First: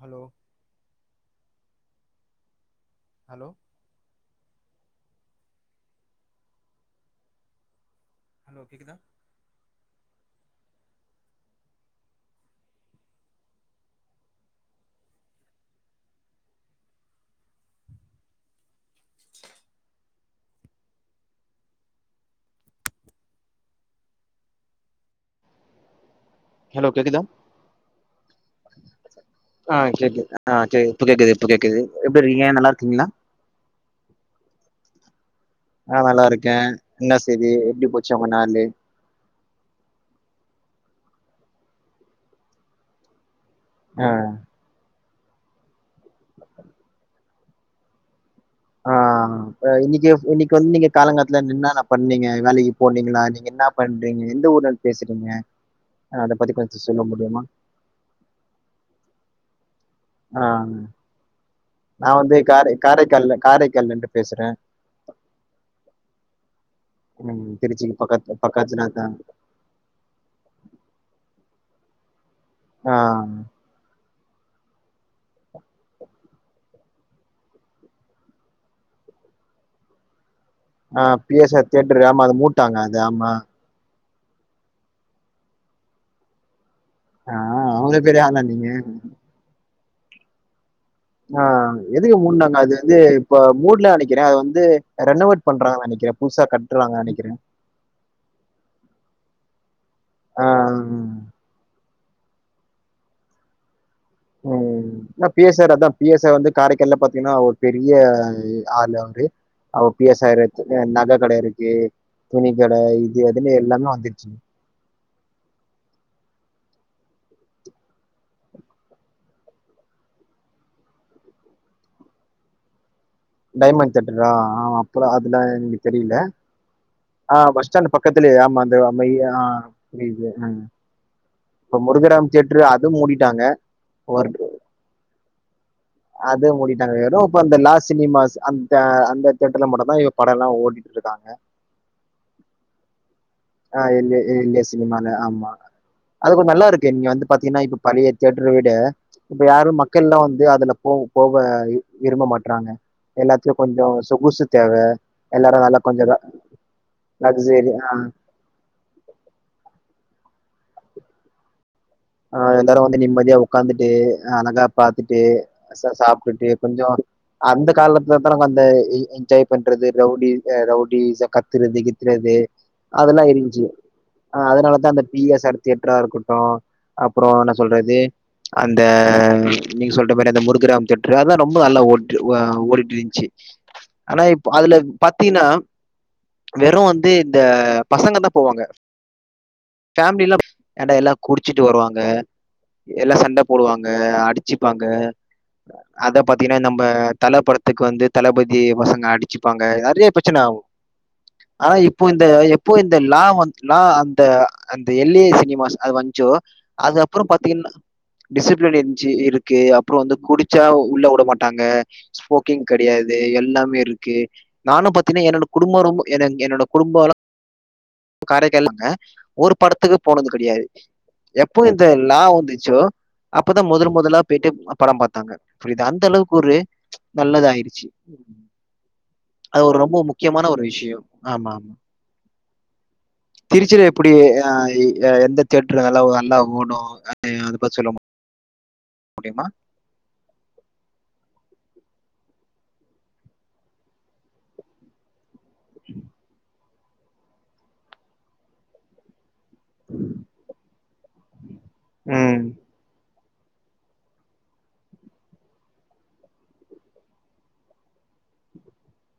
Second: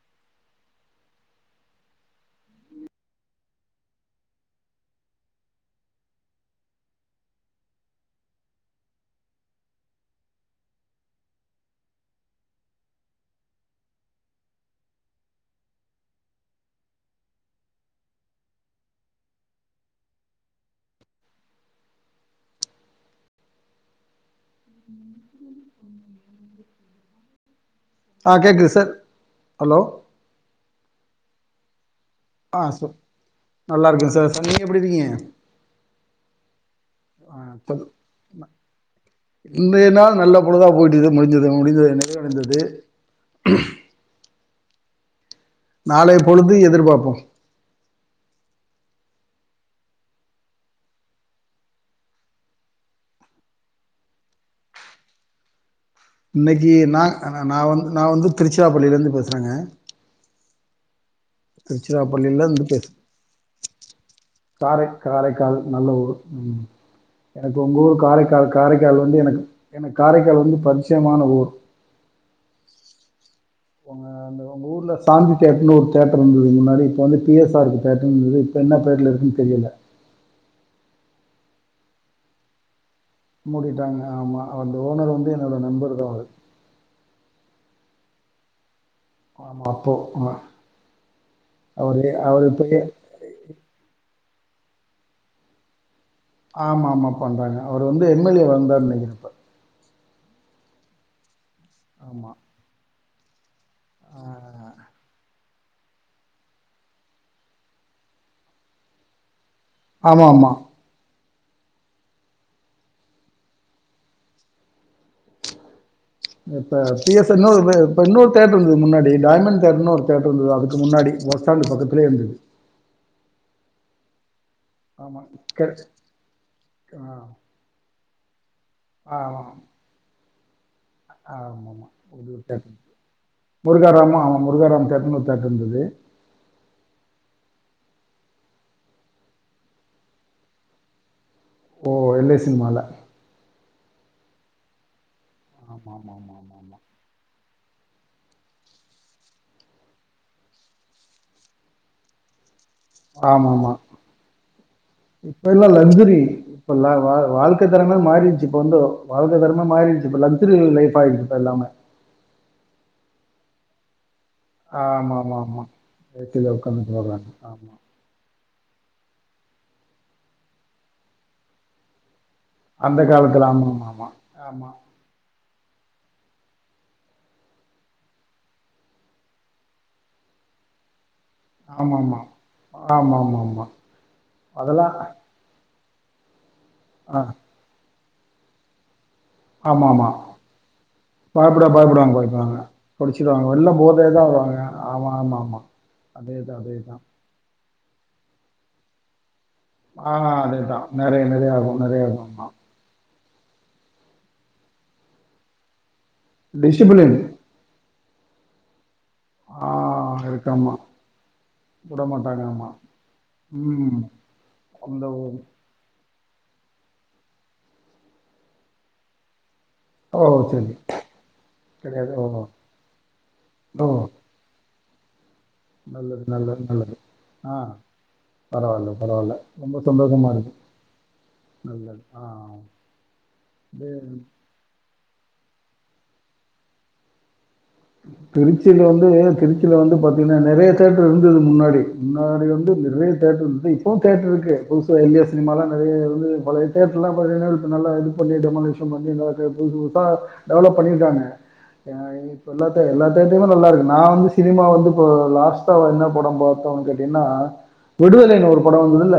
Hello hello hello கேக்குதா [inaudible] hello கேக்குதா ஆ கேக்குது சார் ஆ ஹலோ கேக்குது ஆ கேக்குது இப்ப கேக்குது இப்ப கேக்குது எப்டி இருக்கீங்க ஆ நல்லா ச இருக்கீங்களா நல்லா இருக்க சார் சார் நீங்க எப்டி இருக்கீங்க ஆ நல்லா இருக்கே என்ன ஆ செய்தி சொல் எப்டி போச்சு உங்க நாளு இன்றைய நால் நல்ல பொழுதா போய்ட்டுது முடிஞ்சது முடிஞ்சது நிறைவடைந்தது ஆ நாளை பொழுது எதிர்பார்ப்போ ஆ இன்னைக்கு இன்னைக்கு வந்து நீங்க காலங்கத்துல என்னான்ன பண்ணீங்க வேலைக்கு போனீங்களா நீங்க என்ன பண்றீங்க எந்த ஊர் பேசுறீங்க அத பத்தி இன்னைக்கி கொஞ்சோ நா சொல்ல முடியுமா நா வந்து நா வந்து திருச்சிராப்பள்ளியிலேந்து பேசுறங்க ஆ திருச்சிரா நா வந்து பள்ளியில இருந்து காரை பேசு காரைக்கால்ல காரைக்கால்ல இருந்து பேசுறே காரை காரைக்கால் நல்ல ஊர் ம் ம் எனக்கு உங்க ஊர் திருச்சிக்கு பக்கத்து காரைக்கால் காரைக்கால் பக்கத்துலதா வந்து எனக்கு எனக்கு காரைக்கால் வந்து பரிசயமான ஊர் ஆ போங்க அந்த உங்க ஊர்ல சாந்தி தேட்டருன் ஒரு தேட்டர்ரு இருந்தது முன்னாடி இப்போ வந்து பி எஸ் ஆர்ருக்கு தேட்டரு இருந்தது இப்ப என்ன பேர்ல இருக்குன்னு தெரியல ஆ பி எஸ் ஆர் தேட்ரு ஆமா அத மூட்டாங்க அது ஆமா மூடிட்டாங்க ஆமா அந்த ஓனர் வந்து என்னோட நண்பர் தா அவரு ஆ அவுங்க பெரிய ஆளா நீங்க ஆமா அப்போ ஆ ஆ எதுக்கு மூன்னாங்க அது இப்பயே வந்து இப்ப மூட்ல நெனைக்கிற அத வந்து ரெனவேட் பண்றாங்க நெனைக்கிற ஆமா ஆமா பண்றாங்க அவர் வந்து எம் எல் ஏ வா இருந்தார் நெனைக்கிற அப்ப ஆ ம் ஆமா ஆ ம் என்ன பி எஸ் ஆர் அதா பி எஸ் ஆர் வந்து காரைக்கால்ல பாத்தீங்னா ஒரு பெரிய ஆளு அவரு அ பி எஸ் ஆர் ரு ஆமாமா. நக கட இருக்கு துணி கட இது அதுன் எல்லாமே வந்துருச்சு இப்ப பி எஸ் ஆர் னு இப்ப இன்னொரு தேட்டர் இருந்தது முன்னாடி டைமண்ட் தேடர்னு ஒரு தேட்டர் இருந்தது அதுக்கு முன்னாடி பஸ் ஸ்டாண்ட் பக்கத்துலே இருந்தது டைமண்ட் தேட்டரா ஆ அப்பல ஆமா. அதெல்லா க எங்ளுக் தெரில ஆ பஸ் ஸ்டாண்ட் பக்கத்துலே ஆமா அந்த அமா ஆ புரிது ம் ஆமாமா அது ஒரு தேட்ரு அதுவும் மூடிட்டாங்க. முருகராம ஒரு ஆ முருகராம் தேட்டர்னு ஒரு தேட்டர் இருந்தது அது மூடிட்டாங்க வெறு இப்ப அந்த லாஸ் சினிமாஸ் அந்த அந்த தேட்டர்ல மட்டுதா இ படல்லா ஓடி இருக்காங்க ஓ எல் ஐ சினிமால ஆ எல் ஐ எல் ஐ சினிமானால ஆமா அது ஆமாமாமாமா. கொஞ்ச நல்லா இருக்கு இங்க வந்து பாத்தீங்கன்னா இப் பழைய தேட்டர விட இப்ப யாரும் மக்கள் லா வந்து அதுல போ போக விரும்ப மாட்றாங்க எல்லாதியு ஆமாமா. கொஞ்சோ சொகுசு தேவ இப்ப எல்லாரு எல்லா நல்லா கொஞ்சோ லக்ஸுரி இப்ப லா வா வாழ்க்கை லக்ஸரி அ தரமே மாறிடுச்சு இப்ப வந்து வாழ்க தர்ம மாறிச்சு இப்ப லக்ஸூரி லைஃப் ஆயிடுச்சு இப்ப எல்லாமே ஆ எல்லாரு வந்து நிம்மதியா உட்காந்துட்டு அழகா ஆமா பாத்துட்டு ஆமா ஆமா சாப்டுட்டு ஏசில உட்காந்து கொஞ்சோ போடுறாங்க அந்த ஆமா காலத் [unintelligible] அந்த எ என்ஜாய் பண்றது ரவுடி ஆ ரவுடிஸா கருத்துறது கித்துறது அந்த அதெல்லா காலத்துல இருந்துச்சு ஆமா ஆமா ஆ ஆமா அதனாலதா அந்த பி எஸ் ஆர் தியெட்டரா இருக்கட்டு அப்றோ என்ன சொல்றது அந்த நீ சொல்ற மேரி அந்த முருகிராம் திட் ட்ரா ரொம்ப நல்லா ஆமா ஓட் ஆமா ஆமா ஆ ஆமா ஓடிட்டுருந்துச்சு ஆமா ஆமா ஆனா இப்ப அதுல அதெல்லா பாத்தீனா வெறும் வந்து ஆ இந்த பசங்க தா போவாங்க ஆமா ஆமா ஃபேமிலி ல்லா இட எல்லா குடிச்சு ட்டு பயப்பட வருவாங்க பயப்படுவாங்க பயப்படுவாங்க எல்லா சண்ட குடிச்சிடுவாங்க வெளில போடுவாங்க போதையா தா வருவாங்க அடிச்சுப்பாங்க ஆமா ஆமா ஆமா அத அதேதா பாத்தீங்கனா நம்ப அதேதா தல படதுக்கு வந்து தளபதி பசங்க அடி வச்சுப்பாங்க நெறைய ஆ பிரச்சன ஆகு அதேதா நெறைய நெறைய ஆனா ஆகும் இப்போ நெறைய ஆகும் இந்த ஆமா எப்போ இந்த லா வ லா அந்த அந்த எல் ஏ சினிமாஸ் அது வந்சோ அது டிசிப்ளின் அப்றம் பாத் தின்ன டிசிப்ளின் இருச்சி இருக்கு ஆ அப்றோ வந்து இருக்கு குடிச்சா ஆமா உள்ள உட மாட்டாங்க விட மாட்டாங்க ஸ்மோக்கிங் ஆமா கெடையாது எல்லாமே ம் இருக்கு நானு அந்த ஓ பாத்தீங்கன்னா என்னோட குடும்போ ரொம்ப [unintelligible] என்னோட குடும்பலா காரைக்கல் தாங்க ஒரு படத்துக்கு ஓ, போனது கிடையாது சரி எப்போ இந்த கிடையாது லா ஓ வந்துச்சோ அப்பதா ஓ முதல் முதலா போயிட்டு படம் பாத்தாங்க புரிதா அந்த நல்லது அளவுக்கு ஒரு நல்லது நல்லது ஆ நல்லதாயிடுச்சு பரவால்ல பரவால்ல அது ஒரு ரொம்ப சந்தோஷமா முக்கியமான இருக்கு ஒரு விஷயம் ஆமாமா நல்லது ஆ திருச்சியில இது எப்டி அ இ அ எந்த தெட்டர்ல்ல நல்லா ஒ நல்லா ஓடு அத பத்தி சொல்ல திருச்சியில வந்து வேறு முடியுமா? திருச்சியில வந்து பத் தின்னா நெறைய தேட்டர் இருந்தது முன்னாடி முன்னாடி வந்து நிறைய தேட்டர் இருந்தது இப்பவும் தேட்டர்ருக்கு எல் சோ எல் ஏ சினிமாலா நெறைய வந்து பழைய தியேட்டர்லா பாதிக்கண்ண இது பா நல்ல இது பண்ணிட்டு மலே வந்து இந்தளவுக்கு புது புதுசா டெவலப் பண்ணிருக்காங்க ம். எல்லா தியேட்டர்லயும் நல்லாருக்கு நா வந்து சினிமா வந்து இப்ப லாஸ்ட்டா என்ன படம் பாத்தோம்ன்னு கேட்டீங்கன்னா விடுதலைன்னு ஒரு படம் வந்ததுல்ல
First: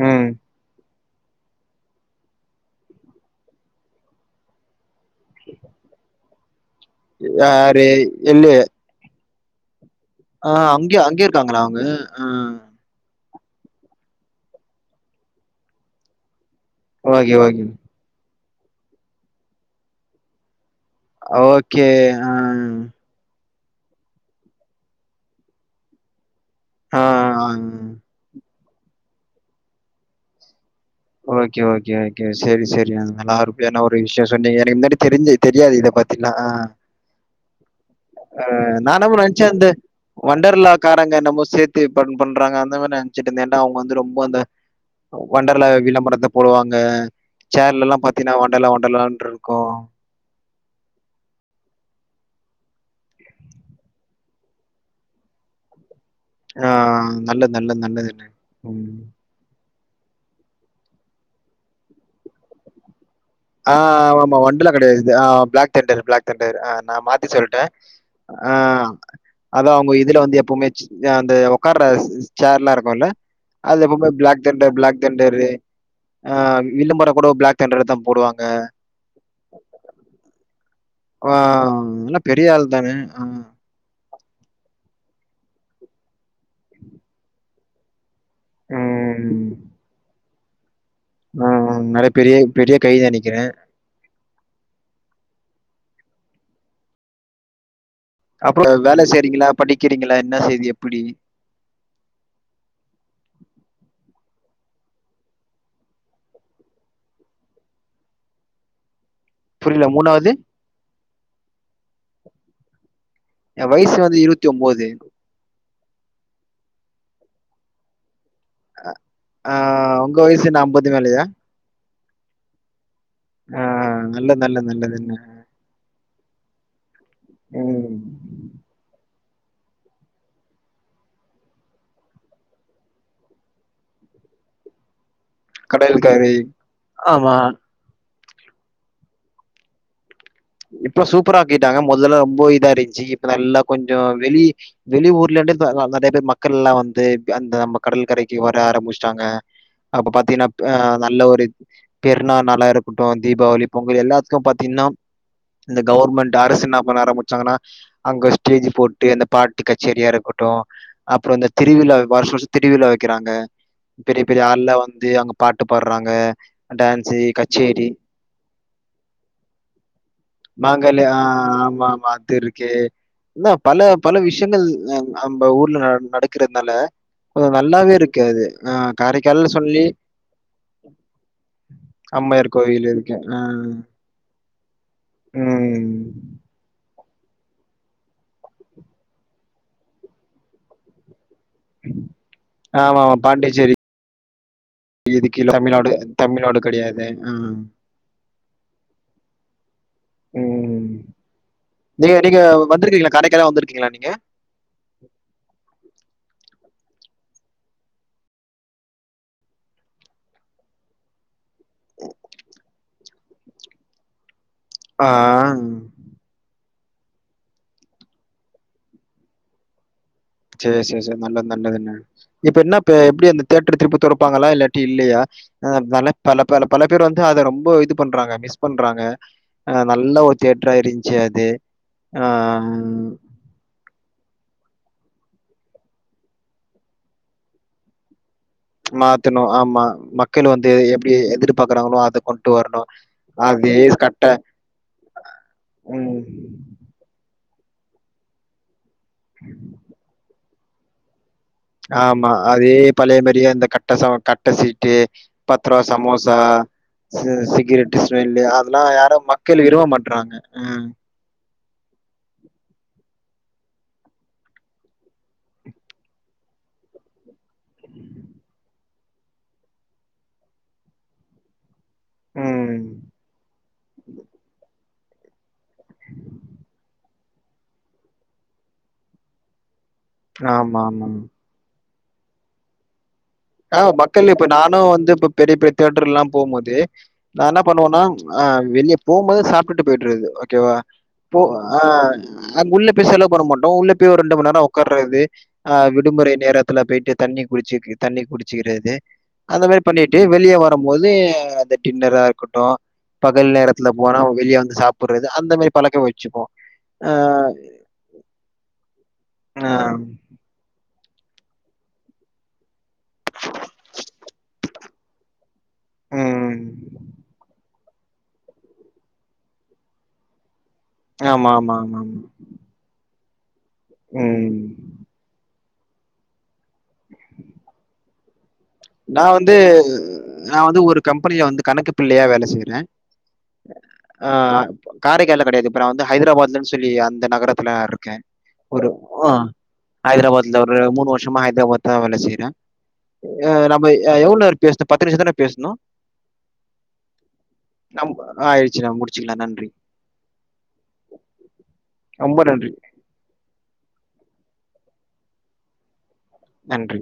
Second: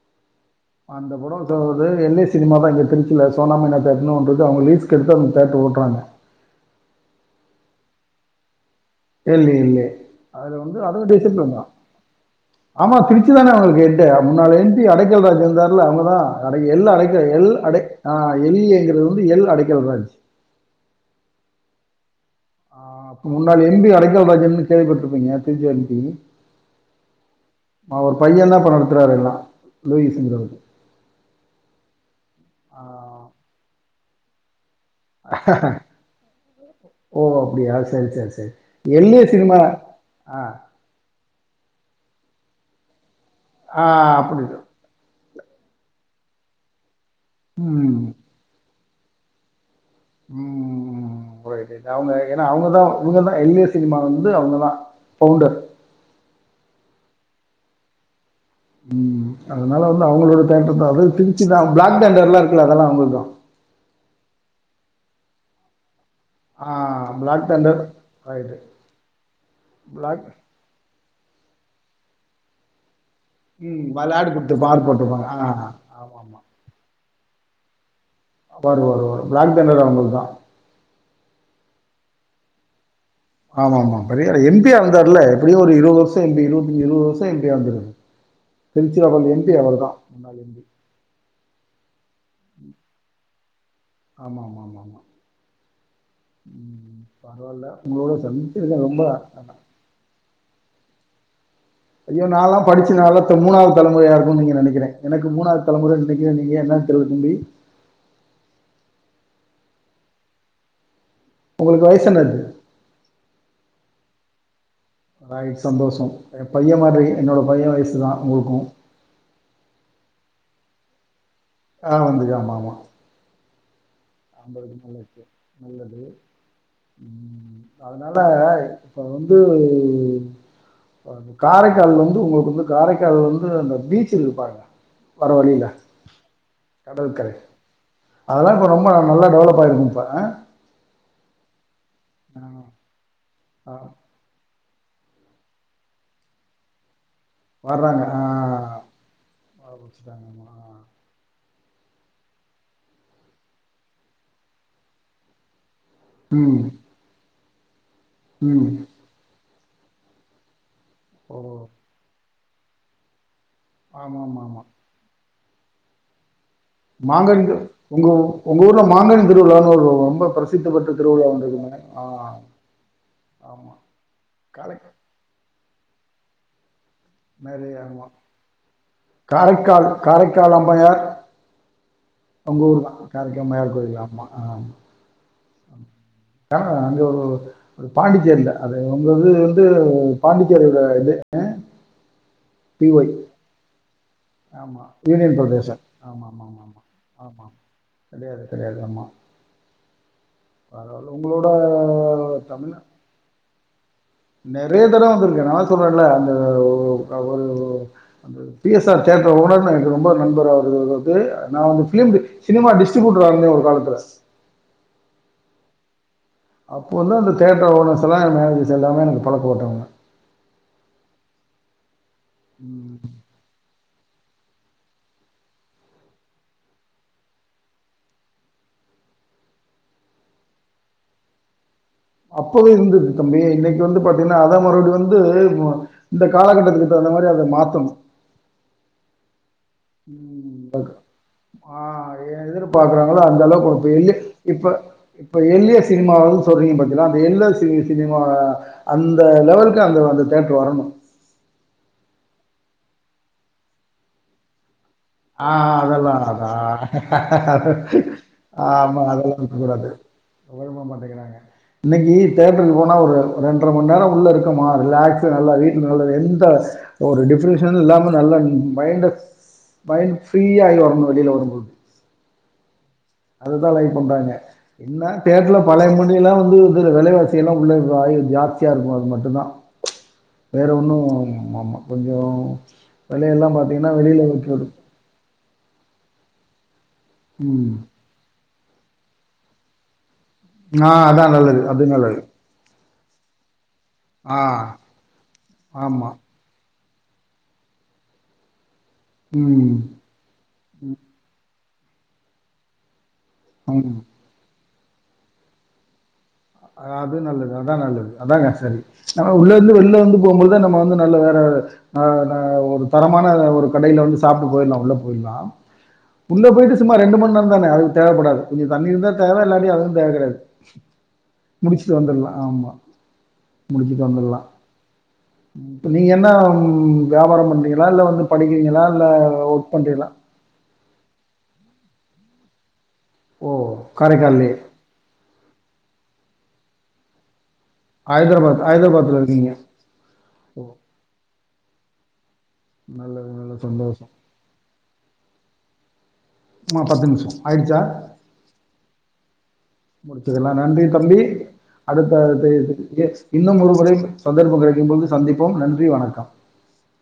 ம் அந்த படம் [unintelligible] எல் ஏ சினிமா தா இங்கிக்ற திருச்சில்ல சோனா மினா தேட்டர்னு ஒண்ணு இருக்கு அவங்க லீஸஸ் எடுத்து அந்த தேட்டர்ரு ஓட்டுறாங்க யாரு இல்லையே இல்லே இல்லே ஆ அங்கய அங்கே இருக்காங்களா அவங்க ஆ ஆமா திருச்சிதானே அவங்களுக்கு ஹெட்டு முன்னால எம் பி அடைக்கல் ராஜ் இருந்தார்ல அவங்க தா அட L Adaikkal okay, L okay. அடை ஆ எல் ஏ ங்கிறது வந்து எல் அடைக்கல் ராஜ் ஓகே ஆ அப்ப முன்னாள் எம்பி அடைக்கல் ராஜ் வந்து கேள்விப்பட்டிருப்பீங்க திருச்சி எம் பி ஆ. ஆ. அவர் பையன் தா இப்ப நடத்துறாரு எல்லா லூயிஸ்ங்கறவர் ஓகே ஓகே ஓகே செரி செரி ஆஹ் நல்லா அருமையான ஒரு விஷயம் சொன்னீங்க [unintelligible] தெரிஞ்சு தெரியாது இத பத்திலா ஆ ஓ அப்டியா செரி செரி செரி எல் ஏ சினிமா ஆ ஒண்டர் லா க்காரங்க நம்ம சேத்து ஃபன் பண்றாங்க அந்த மாரி நெனச்சுட்டுருந்த எண்ட அவங்க ஆ வந்து ரொம்ப அந்த அப்படி ஒன்ட லா விளம்பரத்த போடுவாங்க சேர்ல எல்லா ம் பாத்தீனா ஒண்டல ஒண்டலாட்ருக்கு ம் ம் ம் ம் ரைட் ரைட் அவங்க ஏன்னா அவங்கதா அங்கதா எல் ஏ சினிமா வந்து அவங்கதா பவுண்டர் ஆ நல்லது நல்ல நல்லதுன்னு ம் அதனால வந்து அவங்களோட தேட்டர்தா அது திருச்சிதா பிளாக் ண்டர் எல்லா இருக்குல்ல அதெல்லா அவங்கல்துத ஆ ஆமாமா ஒண்டல கடையாது இது ஆ பிலாக்தென்டர் பிலாக் தண்டர் ஆ நா மாத்தி பிளாக் சொல்ட்ட தண்டர் ஆ ரைட்டு அதா அவங்க இதுல பிளாக் வந்து எப்பவுமே அ அந்த உக்கார்ற சேர்லா இருக்குல்ல அது ம் எப்ப பார் விளையாடு பிளாக் கொடுத்துருப்பான் தெண்டர் ஆர் பிளாக் போட்டிருப்பாங்க ஆ தெண்டரு ஆமாம் ஆ ஆமாம் விலம்பற கூட பிளாக் தண்டர் தா போடுவாங்க ஒரு ஒரு பிளாக் தன்டர் அவங்களு தா ஆ நல்ல பெரிய ஆள் தான ஆ ஆமாமா பெரியால் எம் பி யா இருந்தார்ல எப்டியோ ஒரு இருவது வருஷோ எம்பி இருபத்தி அஞ்சு இருபது வருஷோ எம் பி யா இருந்துருக் திரிச்சி அப்ரோ அந்த எம் ம். பி அவர்தா முன்னாள் எம் பி ஆ நெறைய பெரிய பெரிய கைது நெனைக்ற ஆமா ஆமா ஆமா ஆமா ம் பரவால்ல உங்களோட அப்ற சந்திச்சிருக்கேன் ரொம்ப வேல ஆ, செய்றீங்களா படிக்கிறீங்களா என்ன செய்து எப்டி ஐயோ நால்லா படிச்சுனாலத்து மூணாவது தலைமுறையா இருக்குனு நீங்க நினைக்கிறெ எனக்கு மூணாவது தலைமுற நினைக்கிறே நீங்க என்ன தெருவ தம்பி புரில மூணாவது உங்களுக்கு வயசு என்னது எ வயசு வந்து இருவத்தி ஒம்பது ஆயி சந்தோஷோ எ பைய மாரி என்னோட பைய வயசு தா உங்ளுக்கு அ ஆ உங்க வயசென்ன அம்பது மேலயா ஆ வந்துக்க ஆமா ஆமா ஆ, நல்லது நல்லது ஐம்பதுக்கு மேல நல்லது இருக்கு நல்லது ம் அ அனால இப்ப வந்து காரைக்கால்ல வந்து உங்களுக்கு வந்து காரைக்கால்ல வந்து அந்த பீச்சு இருக்குப்பாருங்க வர வழில கடல் கரை கடல்க்கறை ஆமா அதெல்லா இப்ப ரொம்ப நல்லா டெவலப் ஆயிருக்கு இப்ப அ இப்ப சூப்பராக்கிட்டாங்க மொதல்ல ரொம்ப இதாருந்துச்சு இப்ப நல்லா கொஞ்சோ வெளி வெளி ஊர்ல இருந்து இப்ப நா நெறைய பேர் மக்கள் எல்லா வந்து அந்த நம்ம வர்றாங்க கடல் கரைக்கு வர ஆ, ஆரம்பிச்ட்டாங்க அப்ப வச்சுட்டாங்க பாத்தீங்கன்னா அ ஆ. நல்ல ஒரு பெருநா நாளா இருக்கட்டு தீபாவளி பொங்கல் எல்லாத்துக்கு பாத்தீங்ன்னா இந்த கவர்மெண்ட் ம் அரசு என்ன பண்ண ஆரம்பிச்சாங்கன்னா அங்க ஸ்டேஜ் ம் போ அந்த பாட்டு கச்சேரியா இருக்கட்டு அப்றோ ஓ இந்த திருவிழா வருஷ வருஷ திருவிழா வைக்கிறாங்க ஆமா பெரிய ஆமா பெரிய ஆமா ஆள்ளா வந்து அங்க பாட்டு பாட்றாங்க மாங்கனி உங்க உங்க ஊர்ல மாங்கனி திருவிழான்னு ஒரு ரொம்ப பிரசித்தி பெற்ற மாங்கால ஆ திருவிழா ஒன்னு இருக்குமே ஆமா ஆ ஆமா அது இருக்கு என்ன ஆமா பல பல விஷயங்கள் காரைக் நம்ம ஊர்ல நா நடக்கிறத்னால கொஞ்ச நெறைய நல்லாவே ஆமா இருக்கு ஆது நா காரைக்கால்னு சொல்லி காரைக்கால் காரைக்கால் அம்மையார் அம்மா இருக்க உங்க ஊர் வரையிலு தான் இருக்கு காரைக்கால் அம்மையார் ம் கோயில் ஆமா ம் ஆ அங்க ஒரு ஒரு பாண்டிச்சேர்ல அது உங்க வந்து வந்து பாண்டிச்சேரில இது பி ஆமா ஒய் பாண்டிச்சேரி ஆமா இது யூனியன் கீழ பிரதேசம் தமிழ்நாடு தமிழ்நாடு கிடையாது ம் கெடையாது கெடையாது ஆமா ம் பரவால்ல உங்களோட நீங்க நீங்க வந்துருக்கீங்ளா கடைக்கு ஏதா வந்துருக்கீங்ளா நீங்க நெறைய தடவ் வந்துருக்க நா சொல்றேன்ல அந்த ஒ அ ஒரு அந்த P S R theatre owner எனக்கு ரொம்ப நண்பர் அவரு து நா வந்து பீல்ட் சினிமா டிஸ்ட்ரிபியூட்டரா இருந்த ஒரு காலத்துல ஆ அப்போ வந்து அந்த தேட்டர் ஓனர்ஸ் எலா மேனெஜர்ஸ் எல்லாமே எனக்கு பழக்க ஓட்டவங்க சரி சரி சரி நல்லது நல்லதுன இப்ப என்ன இப்ப ம். எப்டி அந்த தேட்ர் திருப்பி தொருப்பாங்களா இல்லாட்டி இல்லையா அ நல்ல பல பல பல பேர் வந்து அத ரொம்ப இது பண்றாங்க மிஸ் பண்றாங்க அ நல்ல ஒரு தியேட்டரா இருந்துச்சு அது அப்பவே இருந்தது ஆஹ் தம்பி இன்னைக்கு வந்து ப அத மறுபடி வந்து இந்த காலகட்டத்துக்கு தகுந்த மாரி அத மாத்தனு மாத்தினு ஆமா மக்கள் மாற்றணும் வந்து எப்டி ஆ எதிர்பாக்குறாங்களோ அத கொண்டு வரணு எதிர்பார்க்குறாங்களோ அது கட்ட இப்ப எல்லிய ம் சினிமாவு சொல்றீங்க பத்தங்களா அந்த எல்ல சி னிமாவ அந்த லெவலுக்கு அந்த அந்த தேட்டர் வரணு ஆமா அதே பழைய மாரியே அ இந்த கட்டை ச கட்ட சீட்டு ஆ பத்திர அதெல்லாம் சமோசா அதான் சி சிகரெட் ஸ்மெல்லு அதெல்லா ஆமாம் யாரு அதெல்லாம் மக்கள் விரும்ப இருக்கக்கூடாது மாட்றாங்க விரும்ப ம் மாட்டிங்கிறாங்க இன்னக்கி தேட்டருக்கு போனா ஒரு ரெண்டரை மண் நேர உள்ள இருக்கமா ரிலாக்ஸ நல்லா வீட்ல நல்லா எந்தாஸ் ஒரு டிஃப்ரெஷன் இல்லாம நல்ல மைண்ட மைண்ட் ஃரீயாயிரு அப்டின் வெளியில வரும்போது ம் அதுதா லை பண்றாங்க என்னா தேட்டில பழைய மணிலா வந்து இதில விலைவாசியெல்லா உள்ள ஜாஸ்தியா இருக்கு அது மட்டுந்தா [unintelligible] வேற ஒண்ணு ஆமா ஆமா கொஞ்சோ வெலையெல்லா பா ஆ மக்கள் இப்ப நானு வந்து இப்ப பெரிய பெரிய தேட்டர் எல்லா போம் போது நா என்ன ம் பண்ணுவோன்னா ஆ வெளியே போம்போது சாப்ட்டுட்டு போயிட்டு இருது ஓகேவா ஆ அதா போ நல்லது ஆ அது நல்லது அங்க உள்ள போய் செலவு பண்ண மாட்டோ உள்ளே போய்ஒர் ரண்டு ஆ மண்நேர உக்காறது ஆ ஆமா விடுமுறை நேர த்துல போயிட்டு தண்ணி குடிச்ச தண்ணி குடிச்சிக்கிறது அந்த ம் மாரி பண்ணி ட்டு வெளிய வரும் போது அந்த டின்னரா இருக்கட்டு பகல் நேரத்துல ம் போனா வெளிய வந்து சாப் புறது அந்த மாரி பழக்க வச்சுப்போ அது நல்லது அதா நல்லது அதாங்க சரி நம்ம உள்ள அ இருந்து வெளில வந்து போகும்போதுதா நம்ம வந்து நல்ல வேற ஆ நா ஒரு தரமான ஒரு கடையில வந்து சாப்ட்டு போயிடலா உள்ள போயிடலா உள்ள ம். போயிட்டு சும்மா ரெண்டு மணி நேர தானே அது தேவைப்படாது கொஞ்ச தண்ணி இருந்த தேவ இல்லாடி அதுவு தேவ கெடையாது ஆமா, ஆமா, முடிச்சுட்டு ஆமா, வந்துரலா ஆமா முடிச்சுட்டு வந்துரலா ம். இப்ப நீங்க என்ன ம் வியாபாரம் பண்றீங்களா இல்ல வந்து படிக்கிறீங்களா இல்ல ஒர்க் பண்றீங்களா நா வந்து ஒரு கம்பெனியில வந்து கணக்கு பிள்ளையா வேல செய்யறே ஓ! ஆ காரைக்கால்லே. காரைகால்ல கெடையாது இப்ப நா வந்து ஹைதராபாத்லன்னு சொல்லி அந்த நகரத்த துல இருக்கே ஹைதராபாத் ஒரு ஹைதராபாத்ல ஆ இருக்கீங்க. ஓ! ஹதராபாத்துலதா ஒரு மூனு வருஷமா ஹைதராபாத்லதா வேல செய்ற நல்லது ஏ நல்லது. நம்ம சந்தோஷம். எ எவ்ளோ நேர பேசணு ம் பத்து நிமிஷ தான பேசனோ ஆ பத்து நிமிஷம் ஆயிடுச்சா ச்சிங்களா நன்றி முடிச்சுக்கலா நன்றி தம்பி அடுத்த ரொம்ப நன்றி. [unintelligible] இன்னும் ஒரு முறை சந்தர்ப்ப கெடைக்கும் போது சந்திப்போம் நன்றி வணக்கம் நன்றி